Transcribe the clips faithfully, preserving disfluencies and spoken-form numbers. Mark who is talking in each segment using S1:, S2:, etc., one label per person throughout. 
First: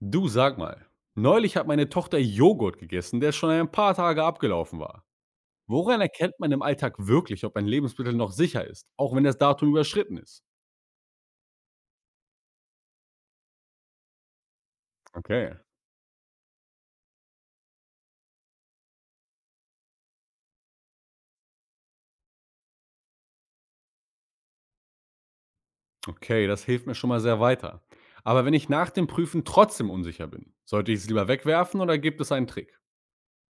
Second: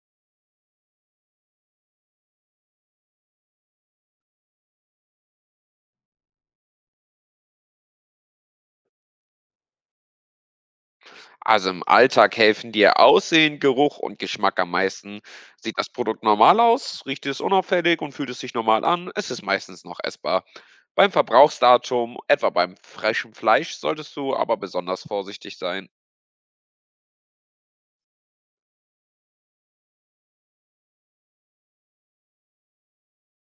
S1: Du, sag mal, neulich hat meine Tochter Joghurt gegessen, der schon ein paar Tage abgelaufen war. Woran erkennt man im Alltag wirklich, ob ein Lebensmittel noch sicher ist, auch wenn das Datum überschritten ist?
S2: Also im Alltag helfen dir Aussehen, Geruch und Geschmack am meisten.
S1: Okay.
S2: Sieht das Produkt normal aus, riecht es unauffällig und fühlt es sich normal an, es ist meistens noch essbar. Beim Verbrauchsdatum, etwa beim frischen Fleisch, solltest du aber besonders vorsichtig sein.
S1: Okay, das hilft mir schon mal sehr weiter. Aber wenn ich nach dem Prüfen trotzdem unsicher bin, sollte ich es lieber wegwerfen oder gibt es einen Trick?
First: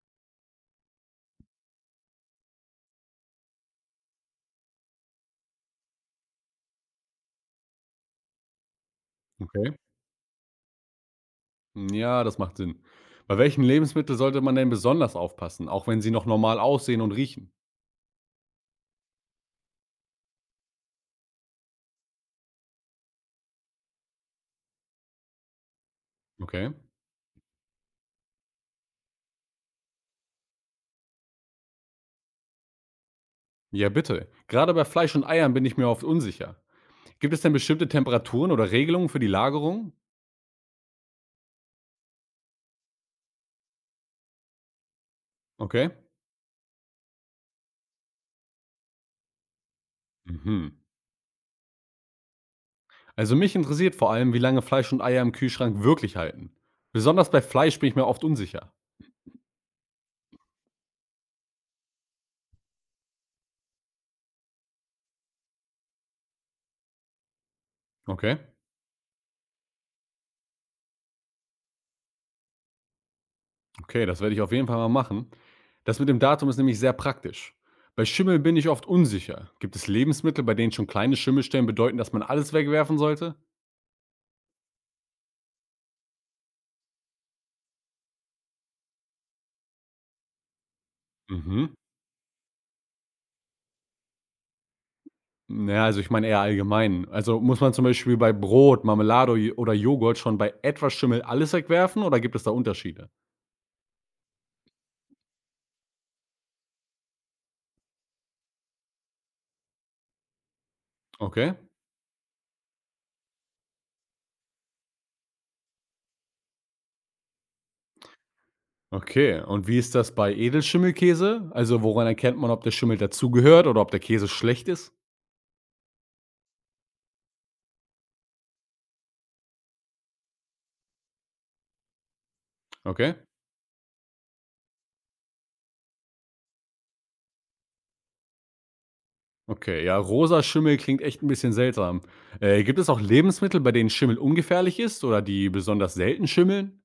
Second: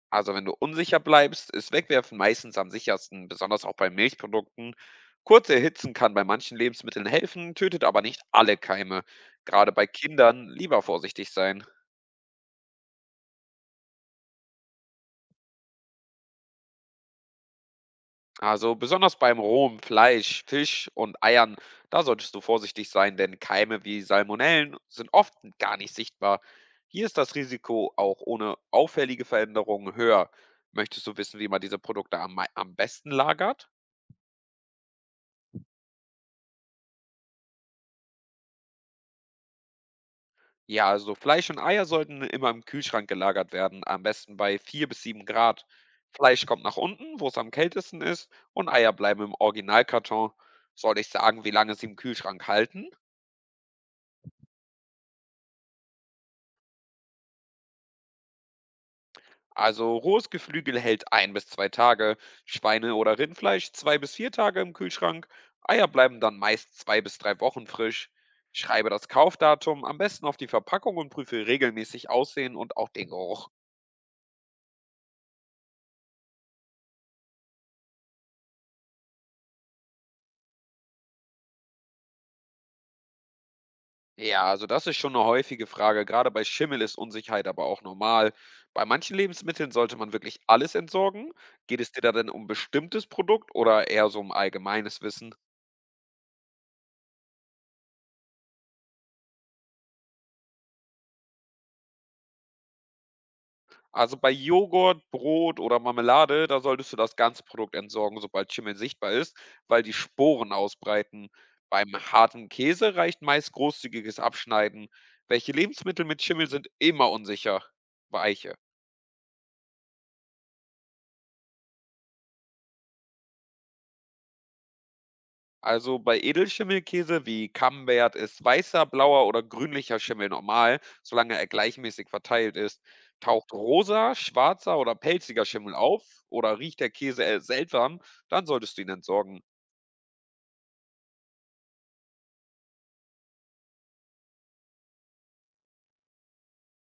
S2: Also wenn du unsicher bleibst, ist Wegwerfen meistens am sichersten, besonders auch bei Milchprodukten. Kurze Erhitzen kann bei manchen Lebensmitteln helfen, tötet aber nicht alle Keime. Gerade
S1: Okay.
S2: bei Kindern lieber vorsichtig sein.
S1: Ja, das macht Sinn. Bei welchen Lebensmitteln sollte man denn besonders aufpassen, auch wenn sie noch normal aussehen und riechen?
S2: Also besonders beim rohen Fleisch, Fisch und Eiern, da solltest du vorsichtig sein, denn Keime wie Salmonellen sind oft gar nicht sichtbar.
S1: Okay.
S2: Hier ist das Risiko auch ohne auffällige Veränderungen höher. Möchtest du wissen, wie man diese Produkte am, mei- am besten lagert?
S1: Ja, bitte. Gerade bei Fleisch und Eiern bin ich mir oft unsicher. Gibt es denn bestimmte Temperaturen oder Regelungen für die Lagerung?
S2: Ja, also Fleisch und Eier sollten immer im Kühlschrank gelagert werden, am besten bei vier bis sieben Grad.
S1: Okay.
S2: Fleisch kommt nach unten, wo es am kältesten ist, und Eier bleiben im Originalkarton.
S1: Mhm.
S2: Soll ich sagen, wie lange sie im Kühlschrank halten?
S1: Also mich interessiert vor allem, wie lange Fleisch und Eier im Kühlschrank wirklich halten. Besonders bei Fleisch bin ich mir oft unsicher.
S2: Also rohes Geflügel hält ein bis zwei Tage, Schweine- oder Rindfleisch zwei bis vier Tage im Kühlschrank, Eier bleiben dann meist zwei bis drei Wochen frisch.
S1: Okay.
S2: Schreibe das Kaufdatum am besten auf die Verpackung und prüfe regelmäßig Aussehen und auch den Geruch.
S1: Okay, das werde ich auf jeden Fall mal machen. Das mit dem Datum ist nämlich sehr praktisch. Bei Schimmel bin ich oft unsicher. Gibt es Lebensmittel, bei denen schon kleine Schimmelstellen bedeuten, dass man alles wegwerfen sollte?
S2: Ja, also das ist schon eine häufige Frage. Gerade bei Schimmel ist Unsicherheit aber auch normal. Bei manchen Lebensmitteln sollte man wirklich alles entsorgen.
S1: Mhm.
S2: Geht es dir da denn um bestimmtes Produkt oder eher so um allgemeines Wissen?
S1: Naja, also ich meine eher allgemein. Also muss man zum Beispiel bei Brot, Marmelade oder Joghurt schon bei etwas Schimmel alles wegwerfen oder gibt es da Unterschiede?
S2: Also, bei Joghurt, Brot oder Marmelade, da solltest du das ganze Produkt entsorgen, sobald Schimmel sichtbar ist, weil die Sporen ausbreiten.
S1: Okay.
S2: Beim harten Käse reicht meist großzügiges Abschneiden. Welche Lebensmittel mit Schimmel sind immer unsicher? Weiche.
S1: Okay, und wie ist das bei Edelschimmelkäse? Also, woran erkennt man, ob der Schimmel dazugehört oder ob der Käse schlecht ist?
S2: Also bei Edelschimmelkäse wie Camembert ist weißer, blauer oder grünlicher Schimmel normal, solange er gleichmäßig verteilt ist.
S1: Okay.
S2: Taucht rosa, schwarzer oder pelziger Schimmel auf oder riecht der Käse äh, seltsam, dann solltest du ihn entsorgen.
S1: Okay, ja, rosa Schimmel klingt echt ein bisschen seltsam. Äh, gibt es auch Lebensmittel, bei denen Schimmel ungefährlich ist oder die besonders selten schimmeln?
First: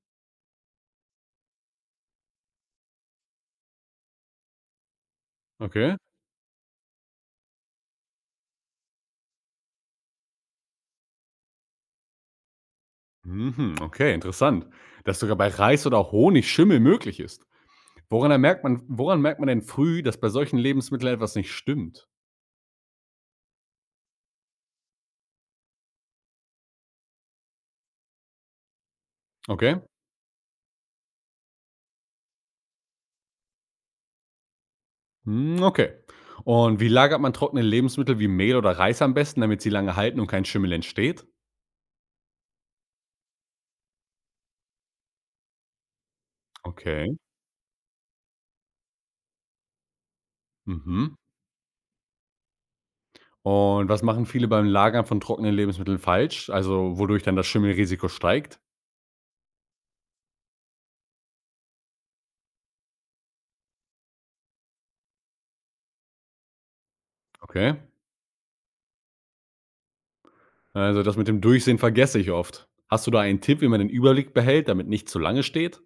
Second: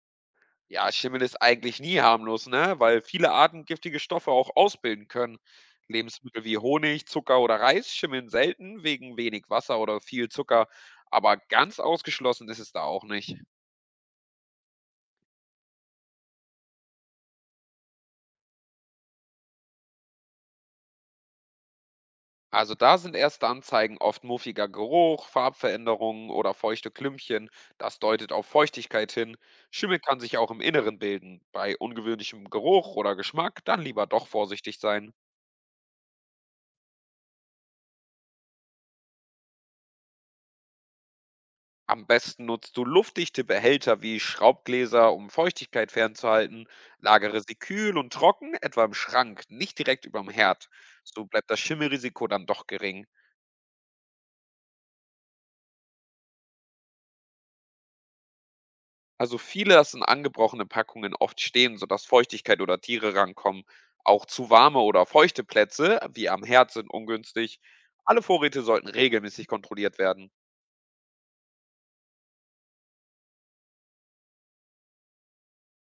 S2: Ja, Schimmel ist eigentlich nie harmlos, ne? Weil viele Arten giftige Stoffe auch ausbilden können.
S1: Okay.
S2: Lebensmittel wie Honig, Zucker oder Reis schimmeln selten wegen wenig Wasser oder viel Zucker, aber ganz ausgeschlossen ist es da auch nicht.
S1: Mhm, okay, interessant, dass sogar bei Reis oder Honig Schimmel möglich ist. Woran merkt man woran merkt man denn früh, dass bei solchen Lebensmitteln etwas nicht stimmt?
S2: Also da sind erste Anzeigen oft muffiger Geruch, Farbveränderungen oder feuchte Klümpchen. Das deutet auf Feuchtigkeit hin.
S1: Okay.
S2: Schimmel kann sich auch im Inneren bilden. Bei ungewöhnlichem Geruch oder Geschmack dann lieber doch vorsichtig sein.
S1: Hm, okay. Und wie lagert man trockene Lebensmittel wie Mehl oder Reis am besten, damit sie lange halten und kein Schimmel entsteht?
S2: Am besten nutzt du luftdichte Behälter wie Schraubgläser, um Feuchtigkeit fernzuhalten.
S1: Okay.
S2: Lagere sie kühl und trocken, etwa im Schrank, nicht direkt überm Herd.
S1: Mhm.
S2: So bleibt das Schimmelrisiko dann doch gering.
S1: Und was machen viele beim Lagern von trockenen Lebensmitteln falsch? Also, wodurch dann das Schimmelrisiko steigt?
S2: Also viele lassen angebrochene Packungen oft stehen, sodass Feuchtigkeit oder Tiere rankommen. Auch zu warme oder feuchte Plätze, wie am Herd, sind ungünstig.
S1: Okay.
S2: Alle Vorräte sollten regelmäßig kontrolliert werden.
S1: Also, das mit dem Durchsehen vergesse ich oft. Hast du da einen Tipp, wie man den Überblick behält, damit nichts zu lange steht?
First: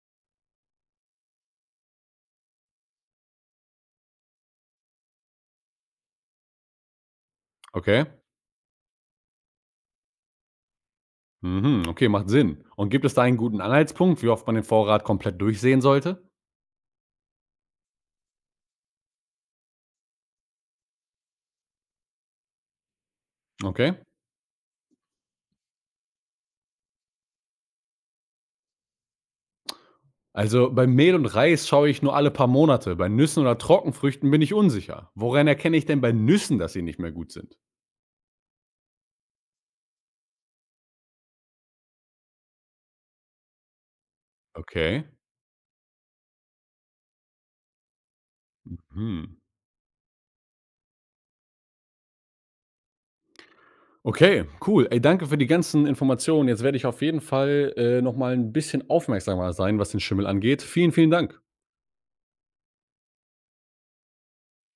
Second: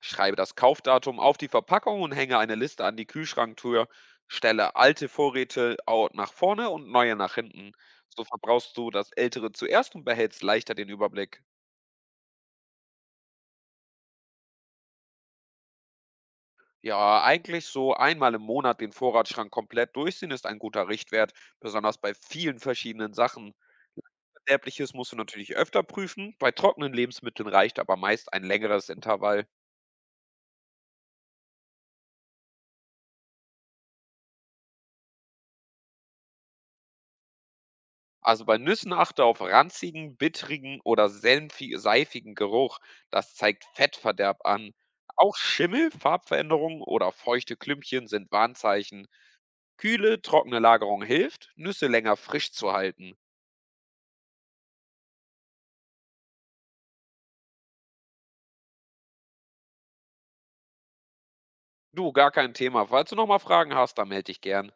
S2: Schreibe das Kaufdatum auf die Verpackung und hänge eine Liste an die Kühlschranktür. Stelle alte Vorräte au- nach vorne und neue nach hinten.
S1: Okay.
S2: So verbrauchst du das Ältere zuerst und behältst leichter den Überblick.
S1: Mhm, okay, macht Sinn. Und gibt es da einen guten Anhaltspunkt, wie oft man den Vorrat komplett durchsehen sollte?
S2: Ja, eigentlich so einmal im Monat den Vorratsschrank komplett durchsehen ist ein guter Richtwert, besonders bei vielen verschiedenen Sachen.
S1: Okay.
S2: Verderbliches musst du natürlich öfter prüfen. Bei trockenen Lebensmitteln reicht aber meist ein längeres Intervall.
S1: Also bei Mehl und Reis schaue ich nur alle paar Monate. Bei Nüssen oder Trockenfrüchten bin ich unsicher. Woran erkenne ich denn bei Nüssen, dass sie nicht mehr gut sind?
S2: Also bei Nüssen achte auf ranzigen, bittrigen oder senfi- seifigen Geruch. Das zeigt Fettverderb an.
S1: Okay.
S2: Auch Schimmel, Farbveränderungen oder feuchte Klümpchen sind Warnzeichen.
S1: Hm.
S2: Kühle, trockene Lagerung hilft, Nüsse länger frisch zu halten.
S1: Okay, cool. Ey, danke für die ganzen Informationen. Jetzt werde ich auf jeden Fall äh, nochmal ein bisschen aufmerksamer sein, was den Schimmel angeht. Vielen, vielen Dank.
S2: Du, gar kein Thema. Falls du nochmal Fragen hast, dann melde dich gern.